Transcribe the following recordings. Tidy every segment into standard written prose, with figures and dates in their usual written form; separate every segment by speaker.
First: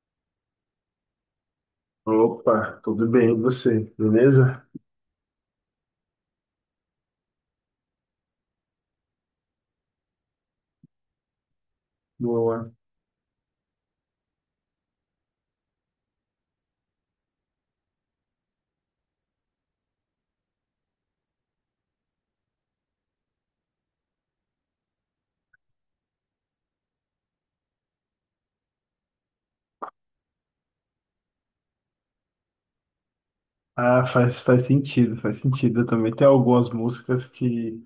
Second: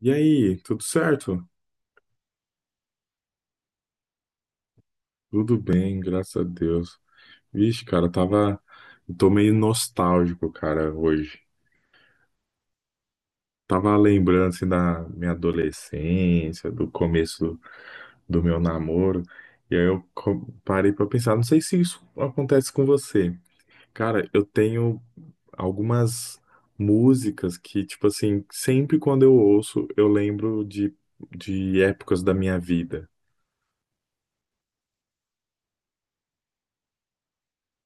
Speaker 1: E aí, tudo certo?
Speaker 2: Opa, tudo bem, e você? Beleza?
Speaker 1: Tudo bem, graças a Deus. Vixe, cara, tava. Eu tô meio nostálgico, cara, hoje.
Speaker 2: Boa.
Speaker 1: Tava lembrando, assim, da minha adolescência, do começo do meu namoro. E aí eu parei pra pensar, não sei se isso acontece com você. Cara, eu tenho algumas músicas que, tipo assim, sempre quando eu ouço, eu lembro de épocas da minha vida.
Speaker 2: Ah, faz sentido, faz sentido. Eu também tenho algumas músicas que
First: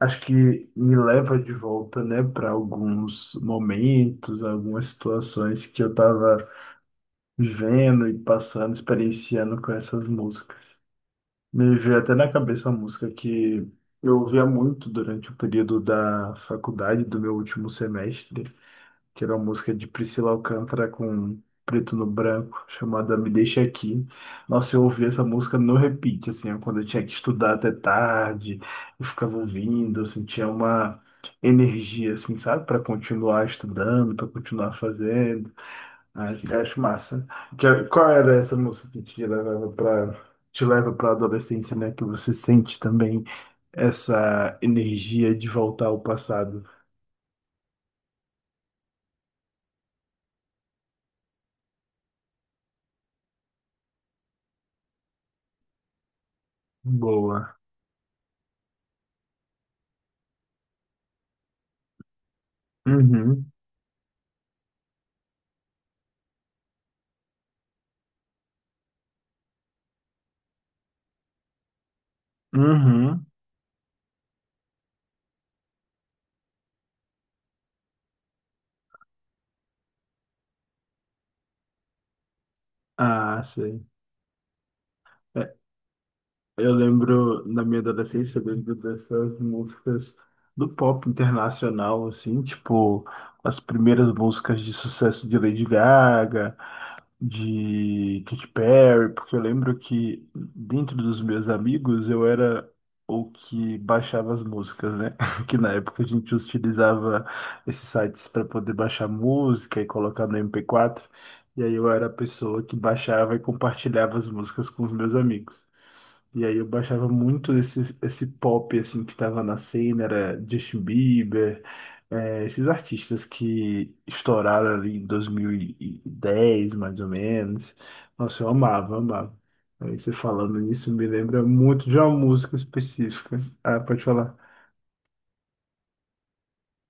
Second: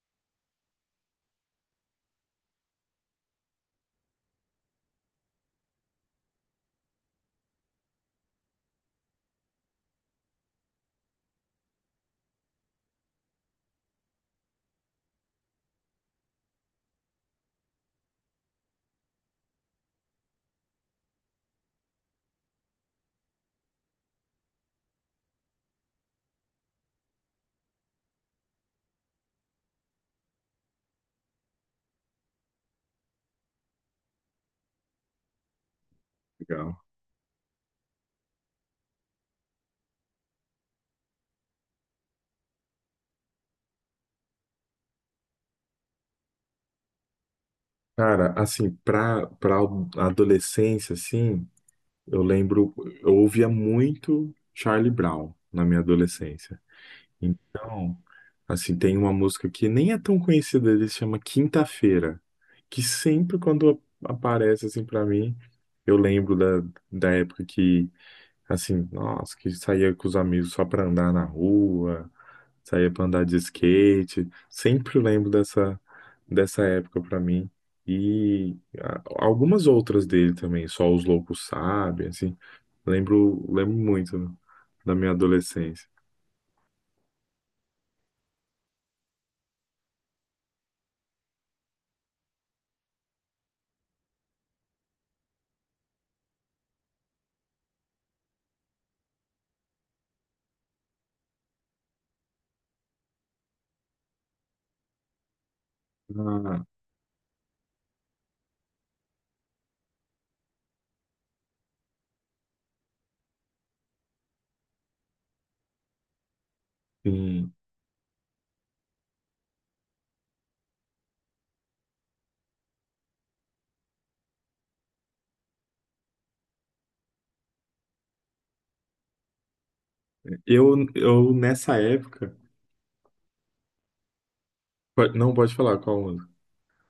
Speaker 2: acho que me leva de volta, né, para alguns momentos, algumas situações que eu tava vivendo e passando, experienciando com essas músicas. Me veio até na cabeça uma música que eu ouvia muito durante o período da faculdade, do meu último semestre. Que era uma música de Priscila Alcântara com Preto no Branco, chamada Me Deixa Aqui. Nossa, eu ouvi essa música no repeat, assim, ó, quando eu tinha que estudar até tarde, eu ficava ouvindo, eu sentia uma energia, assim, sabe, para continuar estudando, para continuar fazendo. Acho massa. Qual era essa música que te levava para te leva para a adolescência, né? Que você sente também essa energia de voltar ao passado.
Speaker 1: Cara, assim, pra adolescência, assim, eu lembro, eu ouvia muito Charlie Brown na minha adolescência.
Speaker 2: Boa.
Speaker 1: Então, assim, tem uma música que nem é tão conhecida, ele chama Quinta-feira, que sempre
Speaker 2: Uhum,
Speaker 1: quando aparece, assim, pra mim, eu lembro da época que, assim, nossa, que saía com os amigos só pra andar na rua. Saía pra andar
Speaker 2: uhum.
Speaker 1: de skate. Sempre lembro dessa época pra mim. E algumas outras dele também, Só os Loucos Sabem, assim.
Speaker 2: Ah,
Speaker 1: Lembro, lembro
Speaker 2: sim.
Speaker 1: muito da minha
Speaker 2: É,
Speaker 1: adolescência.
Speaker 2: eu lembro, na minha adolescência, eu lembro dessas músicas do pop internacional, assim, tipo, as primeiras músicas de sucesso de Lady Gaga, de Katy Perry, porque eu lembro que dentro dos meus amigos eu era o que baixava as músicas, né? Que na época a gente
Speaker 1: Ah,
Speaker 2: utilizava esses sites para poder baixar música e colocar no MP4, e aí eu era a pessoa que baixava e compartilhava as músicas com os meus amigos. E aí eu baixava
Speaker 1: sim.
Speaker 2: muito esse pop assim que tava na cena, era Justin Bieber, esses artistas que estouraram ali em 2010, mais ou menos. Nossa, eu amava, amava. Aí você falando
Speaker 1: Eu,
Speaker 2: nisso me
Speaker 1: eu
Speaker 2: lembra
Speaker 1: nessa
Speaker 2: muito de uma
Speaker 1: época.
Speaker 2: música específica. Ah, pode falar.
Speaker 1: Não, pode falar qual música.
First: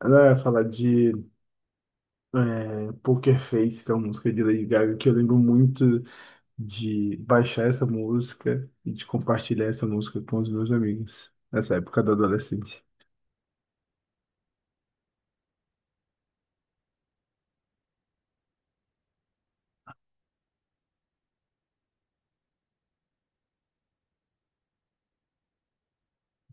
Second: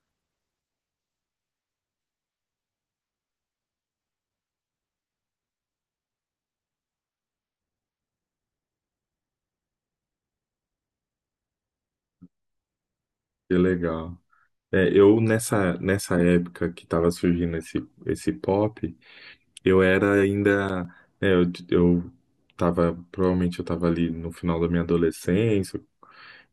Speaker 2: Não, ia falar de Poker Face, que é uma música de Lady Gaga, que eu lembro muito de baixar essa música e de compartilhar essa música com os meus amigos nessa época da adolescência.
Speaker 1: Que legal. É, eu nessa época que tava surgindo esse pop. Eu era ainda, é, eu, eu provavelmente eu tava ali no final da minha adolescência,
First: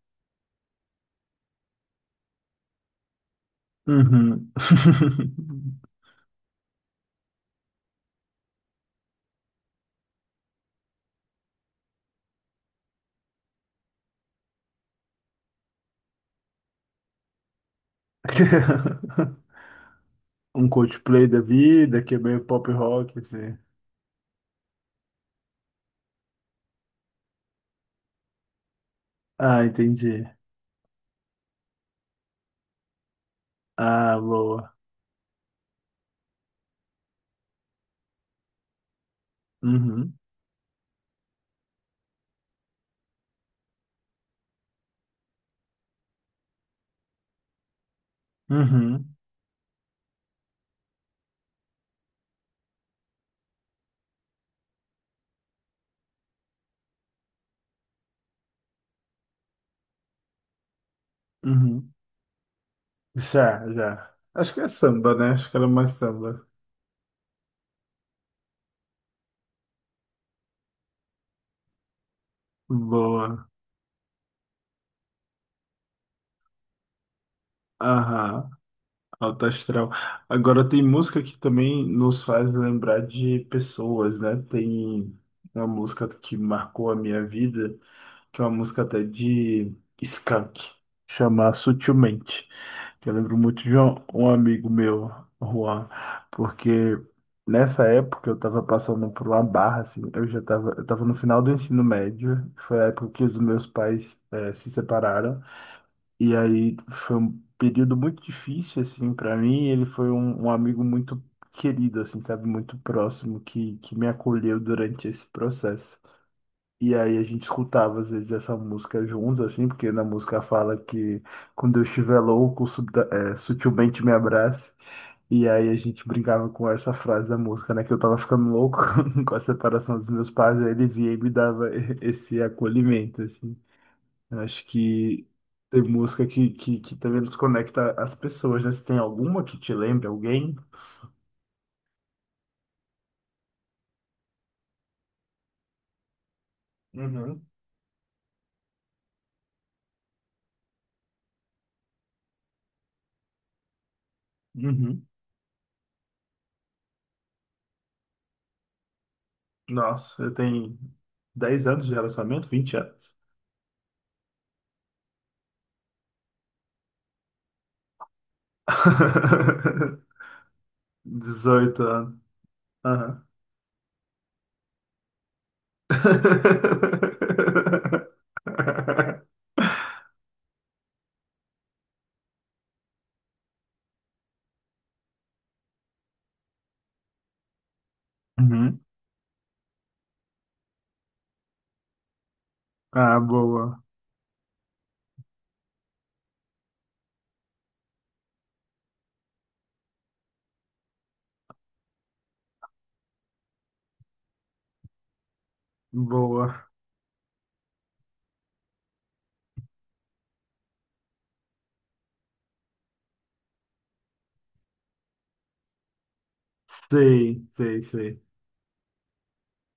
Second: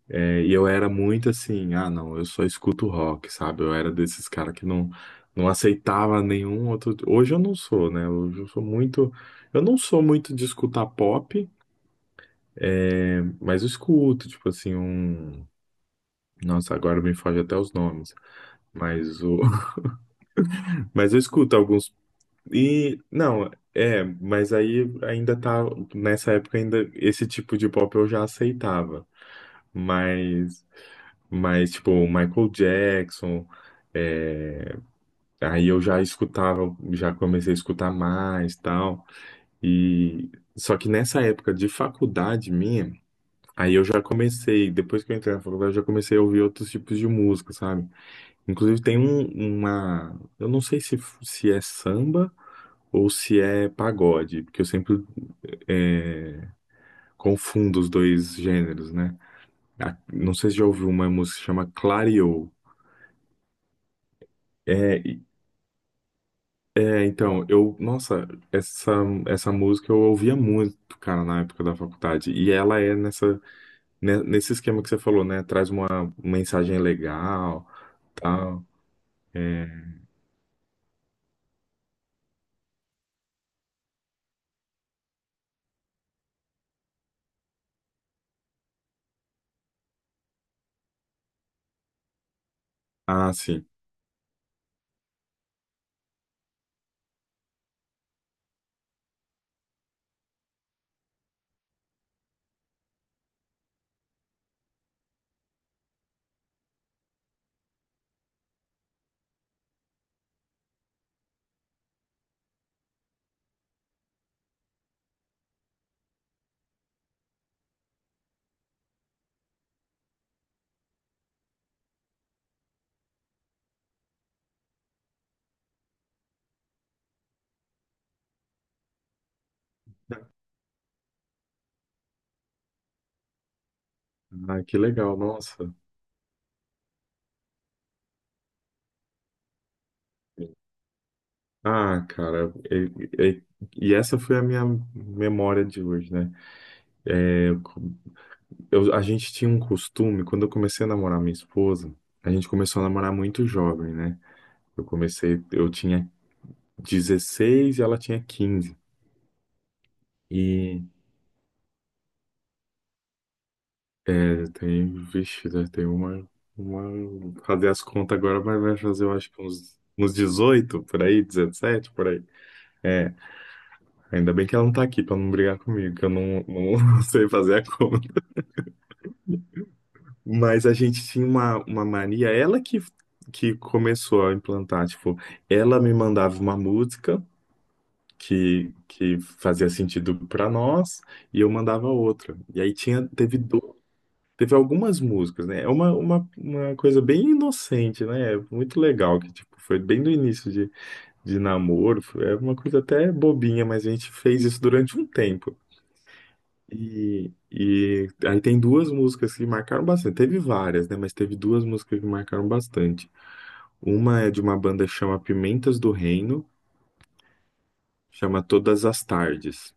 Speaker 1: e eu era muito assim, ah, não, eu só escuto rock, sabe? Eu era desses
Speaker 2: Uhum.
Speaker 1: caras que não aceitava nenhum outro. Hoje eu não sou, né? Hoje eu não sou muito de escutar pop, mas eu escuto, tipo assim, um, nossa, agora me foge até os nomes, mas
Speaker 2: Um
Speaker 1: mas eu
Speaker 2: Coldplay da
Speaker 1: escuto alguns
Speaker 2: vida, que é meio pop
Speaker 1: E
Speaker 2: rock,
Speaker 1: não,
Speaker 2: assim.
Speaker 1: é, mas aí ainda tá nessa época ainda esse tipo de pop eu já aceitava,
Speaker 2: Ah, entendi.
Speaker 1: mas tipo o Michael Jackson,
Speaker 2: Ah, boa.
Speaker 1: é, aí eu já escutava, já comecei a escutar mais, tal.
Speaker 2: Uhum.
Speaker 1: E só que nessa época de faculdade minha, aí eu já comecei, depois que eu entrei na faculdade, eu já comecei a ouvir outros tipos de música, sabe? Inclusive tem
Speaker 2: Uhum.
Speaker 1: um, uma, eu não sei se é samba ou se é pagode, porque eu sempre é, confundo os dois gêneros, né? Não sei se já ouviu uma música que chama
Speaker 2: Uhum.
Speaker 1: Clareou.
Speaker 2: Já, já. Acho que é
Speaker 1: É,
Speaker 2: samba, né? Acho que era mais samba.
Speaker 1: então, eu, nossa, essa, essa música eu ouvia muito, cara, na época da faculdade. E ela é nessa,
Speaker 2: Boa.
Speaker 1: né, nesse esquema que você falou, né? Traz uma mensagem legal,
Speaker 2: Aham.
Speaker 1: tal.
Speaker 2: Alto
Speaker 1: É,
Speaker 2: astral. Agora tem música que também nos faz lembrar de pessoas, né? Tem uma música que marcou a minha vida, que é uma música até de Skank, chama Sutilmente. Que eu
Speaker 1: ah,
Speaker 2: lembro muito
Speaker 1: sim.
Speaker 2: de um amigo meu, Juan, porque nessa época eu estava passando por uma barra, assim, eu já estava eu tava no final do ensino médio, foi a época que os meus pais se separaram, e aí foi um período muito difícil, assim, para mim, e ele foi um amigo muito querido, assim, sabe, muito próximo, que me acolheu durante esse processo. E aí a gente escutava às vezes essa música juntos, assim, porque na música fala que quando eu estiver louco, sutilmente me abrace. E aí a gente brincava com essa frase da música, né? Que eu tava ficando louco com a separação dos meus pais, aí ele vinha e me dava esse acolhimento, assim. Eu
Speaker 1: Ah,
Speaker 2: acho
Speaker 1: que legal,
Speaker 2: que
Speaker 1: nossa.
Speaker 2: tem música que também nos conecta às pessoas, né? Se tem alguma que te lembre, alguém.
Speaker 1: Ah, cara, e essa foi a minha memória de hoje, né?
Speaker 2: Uhum.
Speaker 1: É, eu, a gente tinha um costume, quando eu comecei a namorar minha esposa, a gente começou a namorar muito jovem, né? Eu
Speaker 2: Uhum.
Speaker 1: comecei, eu tinha 16 e ela tinha 15.
Speaker 2: Nossa, eu tenho
Speaker 1: E
Speaker 2: 10 anos de relacionamento, 20 anos.
Speaker 1: é, tem, vixe, né, tem fazer as contas agora, mas vai fazer, eu acho que uns, uns 18, por aí,
Speaker 2: 18
Speaker 1: 17 por
Speaker 2: anos.
Speaker 1: aí. É,
Speaker 2: Aham.
Speaker 1: ainda bem que ela não tá aqui pra não brigar comigo, que eu não sei fazer a conta. Mas a gente tinha uma mania, ela que começou a implantar, tipo, ela me mandava uma música que,
Speaker 2: Uhum.
Speaker 1: que fazia sentido para nós e eu mandava outra. E aí tinha,
Speaker 2: Ah,
Speaker 1: teve,
Speaker 2: boa.
Speaker 1: teve algumas músicas, né? É uma coisa bem inocente, né? é muito legal, que tipo, foi bem do início de namoro, é uma coisa até bobinha, mas a gente fez isso durante um tempo.
Speaker 2: Boa.
Speaker 1: E aí tem duas músicas que marcaram bastante. Teve várias, né? Mas teve duas músicas que marcaram bastante. Uma é de uma banda que chama Pimentas do Reino,
Speaker 2: Sei, sei, sei.
Speaker 1: chama Todas as Tardes.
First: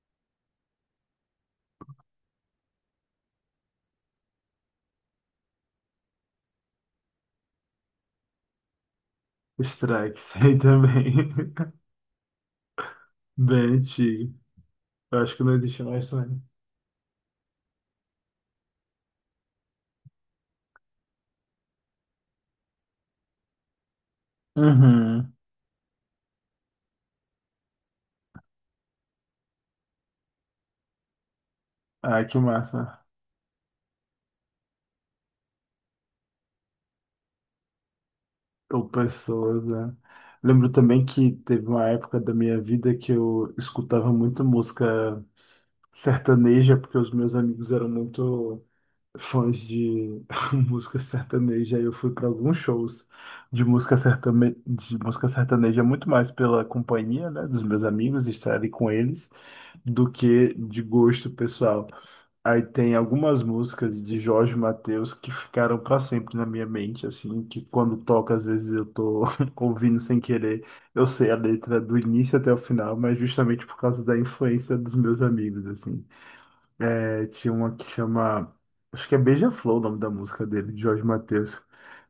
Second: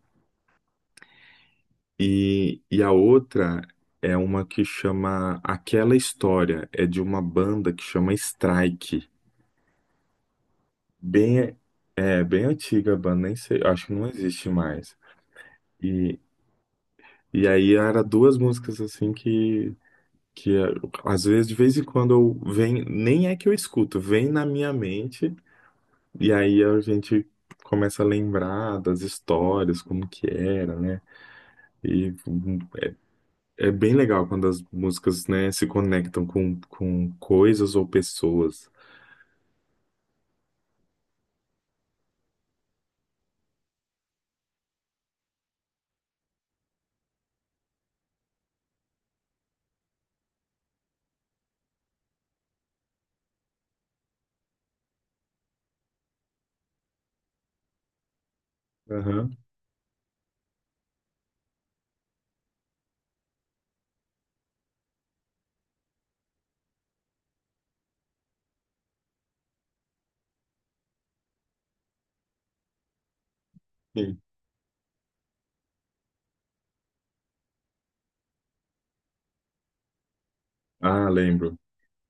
Speaker 1: E a outra é uma que chama Aquela História, é de uma banda que chama Strike.
Speaker 2: Strike, sei também.
Speaker 1: Bem, é bem antiga a banda, nem
Speaker 2: Bem
Speaker 1: sei, acho que não
Speaker 2: antigo.
Speaker 1: existe mais.
Speaker 2: Eu acho que não existe mais
Speaker 1: E,
Speaker 2: também.
Speaker 1: e aí era duas músicas assim que é, às vezes, de vez em quando, eu vem, nem é que eu escuto, vem na minha
Speaker 2: Uhum.
Speaker 1: mente, e aí a gente começa a lembrar das histórias, como que era, né? E
Speaker 2: Ah, que massa.
Speaker 1: é bem legal quando as músicas, né, se conectam com, coisas ou pessoas.
Speaker 2: Ou pessoas, né? Lembro também que teve uma época da minha vida que eu escutava muito música sertaneja, porque os meus amigos eram muito fãs de música sertaneja, eu fui para alguns shows de música de música sertaneja muito mais pela companhia, né, dos meus amigos, estar ali com eles,
Speaker 1: Aham,
Speaker 2: do que de gosto pessoal. Aí tem algumas músicas de Jorge Mateus que ficaram para sempre na minha mente, assim, que quando toca, às vezes eu tô ouvindo sem querer, eu sei a letra do início até o final, mas justamente por causa da
Speaker 1: sim.
Speaker 2: influência dos meus amigos, assim. Aí tinha uma que chama. Acho que é Beija-Flor o nome da música dele, de Jorge
Speaker 1: Ah, lembro.
Speaker 2: Mateus.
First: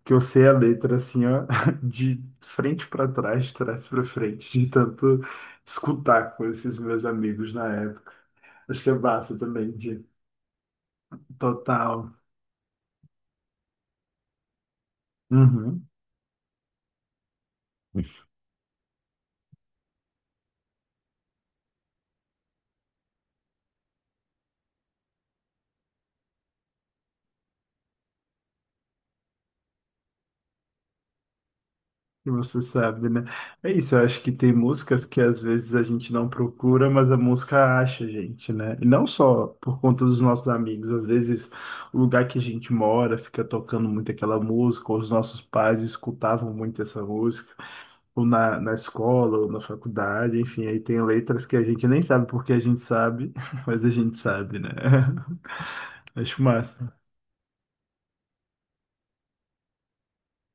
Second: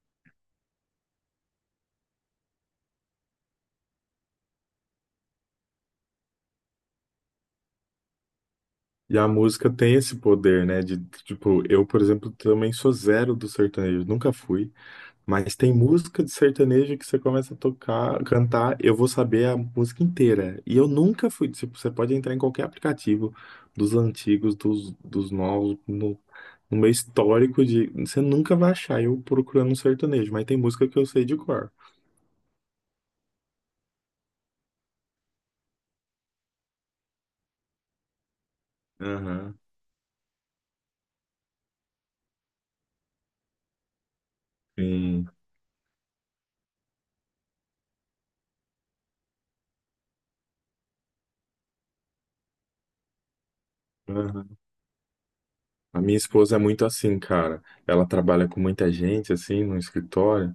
Speaker 2: Que eu sei a letra assim, ó, de frente para trás, de trás para frente, de tanto escutar com esses meus amigos na época. Acho que é
Speaker 1: E a
Speaker 2: massa também,
Speaker 1: música tem
Speaker 2: de
Speaker 1: esse poder, né? De, tipo, eu, por
Speaker 2: total.
Speaker 1: exemplo, também sou zero do sertanejo, nunca fui. Mas tem
Speaker 2: Uhum.
Speaker 1: música de sertanejo que você começa a tocar, cantar, eu vou saber a música inteira. E eu nunca fui, tipo, você pode entrar em qualquer aplicativo dos antigos, dos novos, no, no meu histórico de, você nunca vai achar eu procurando um sertanejo, mas tem música que eu sei de cor.
Speaker 2: Você sabe, né? É isso, eu acho que tem músicas que às vezes a gente não procura, mas a música acha a gente, né? E não só
Speaker 1: Aham,
Speaker 2: por conta dos nossos amigos, às vezes o lugar que a gente mora fica tocando muito aquela música, ou os
Speaker 1: sim.
Speaker 2: nossos pais escutavam muito essa música, ou na escola, ou na faculdade, enfim, aí tem letras que a gente nem sabe porque a gente sabe, mas a gente
Speaker 1: Aham.
Speaker 2: sabe, né?
Speaker 1: A minha
Speaker 2: Acho
Speaker 1: esposa é muito
Speaker 2: massa.
Speaker 1: assim, cara. Ela trabalha com muita gente, assim, no escritório.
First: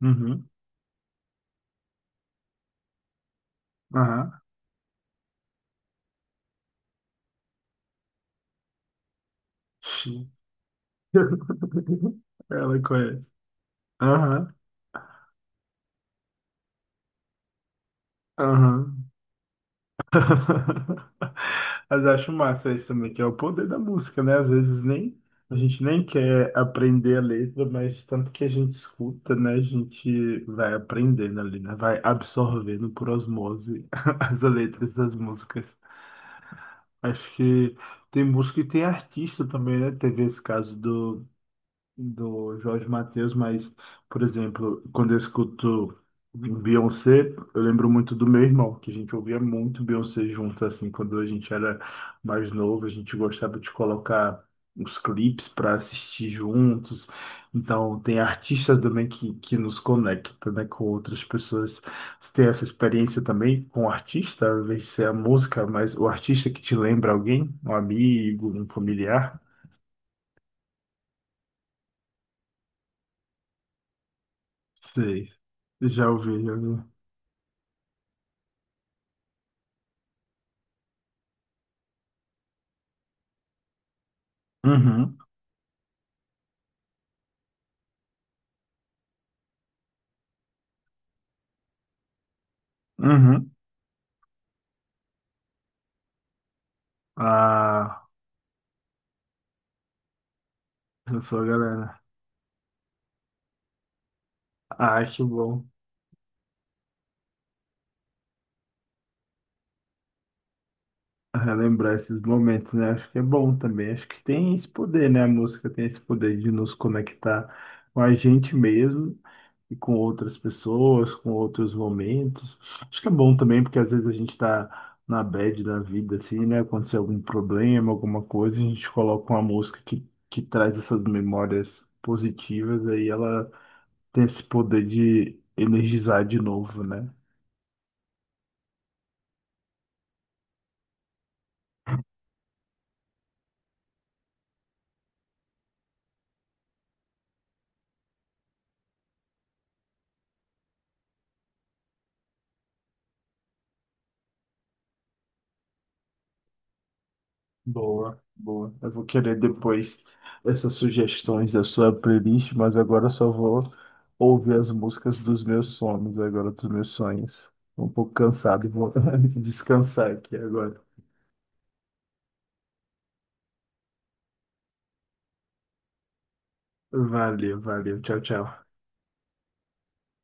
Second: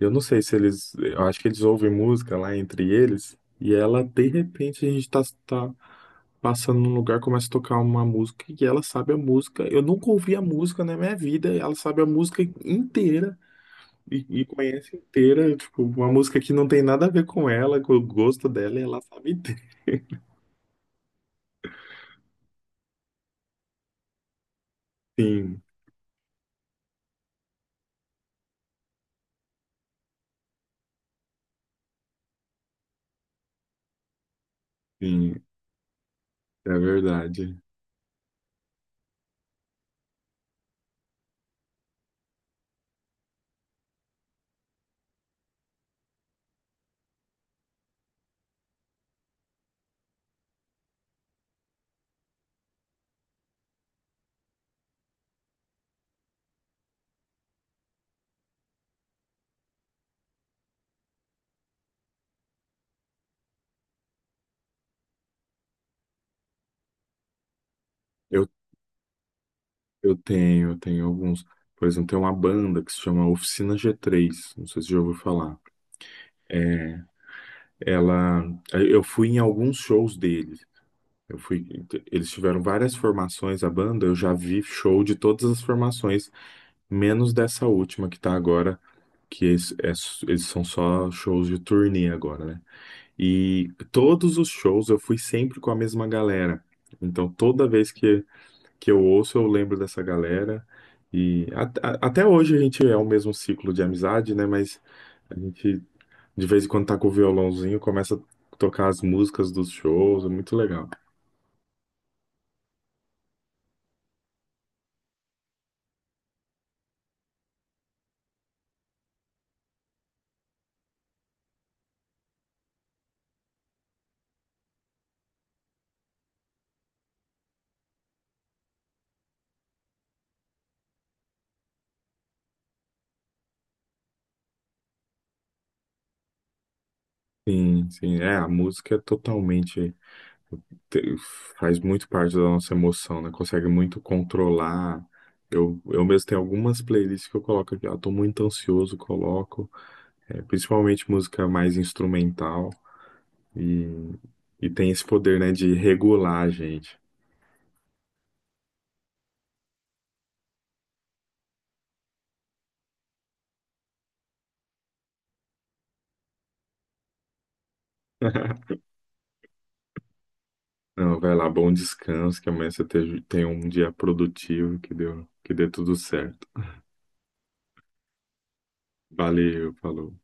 Speaker 1: Eu não sei
Speaker 2: Uhum.
Speaker 1: se eles. Eu acho que eles ouvem música lá entre eles. E ela,
Speaker 2: Aham.
Speaker 1: de repente, a gente tá, passando num lugar, começa a tocar uma música e ela sabe a música. Eu nunca ouvi a música na minha vida, ela sabe a música
Speaker 2: Ela conhece.
Speaker 1: inteira e
Speaker 2: Aham.
Speaker 1: conhece inteira, tipo, uma música que não tem nada a ver com ela, com o gosto dela, e ela
Speaker 2: Aham.
Speaker 1: sabe inteira.
Speaker 2: Mas eu acho massa isso também, que é o poder da música, né? Às vezes nem a
Speaker 1: Sim,
Speaker 2: gente nem quer aprender a letra, mas tanto que a gente escuta, né? A gente vai aprendendo ali, né? Vai absorvendo por osmose as letras das
Speaker 1: sim,
Speaker 2: músicas.
Speaker 1: é
Speaker 2: Acho
Speaker 1: verdade.
Speaker 2: que tem música e tem artista também, né? Teve esse caso do Jorge Mateus, mas, por exemplo, quando eu escuto Beyoncé, eu lembro muito do meu irmão, que a gente ouvia muito Beyoncé junto, assim, quando a gente era mais novo, a gente gostava de colocar os clipes para assistir juntos. Então, tem artistas também que nos conecta, né, com outras pessoas. Você tem essa experiência também com o artista, ao invés de ser a música, mas o artista que te lembra alguém, um
Speaker 1: Eu,
Speaker 2: amigo, um familiar?
Speaker 1: eu tenho alguns. Por exemplo, tem uma banda que se chama Oficina G3, não sei se você já ouviu
Speaker 2: Sei.
Speaker 1: falar.
Speaker 2: Já ouvi, já ouvi.
Speaker 1: Ela, eu fui em alguns shows deles. Eu fui, eles tiveram várias formações, a banda, eu já vi show de
Speaker 2: Uhum,
Speaker 1: todas as formações menos dessa última que tá agora, que eles são só shows de turnê agora, né?
Speaker 2: uhum.
Speaker 1: E todos os shows eu fui sempre com a mesma galera. Então toda vez
Speaker 2: Ah,
Speaker 1: que eu ouço, eu lembro dessa galera.
Speaker 2: eu sou a
Speaker 1: E
Speaker 2: galera.
Speaker 1: até hoje a gente é o mesmo ciclo de amizade, né? Mas
Speaker 2: Ah, acho
Speaker 1: a
Speaker 2: bom
Speaker 1: gente, de vez em quando, tá com o violãozinho, começa a tocar as músicas dos shows, é muito legal.
Speaker 2: relembrar esses momentos, né? Acho que é bom também. Acho que tem esse poder, né? A música tem esse poder de nos conectar com a gente mesmo e com outras pessoas, com outros momentos. Acho que é bom também, porque às vezes a gente tá na bad da vida, assim, né? Aconteceu algum problema, alguma coisa, a gente coloca uma música que traz essas memórias positivas, aí ela ter esse poder de energizar de novo, né?
Speaker 1: Sim, sim, é, a música é totalmente te- faz muito parte da nossa emoção, né? Consegue muito controlar. Eu mesmo tenho algumas playlists que eu coloco aqui. Ah, tô muito ansioso, coloco. É, principalmente música mais instrumental. E, e tem esse poder, né, de regular a gente.
Speaker 2: Boa, boa. Eu vou querer depois essas sugestões da sua playlist, mas agora eu só vou ouvir as músicas dos meus sonhos, agora dos meus sonhos. Tô um pouco cansado, e vou descansar aqui agora.
Speaker 1: Não, vai lá, bom descanso, que amanhã você tenha um dia produtivo, que dê tudo certo.
Speaker 2: Valeu, valeu. Tchau, tchau.
Speaker 1: Valeu, falou.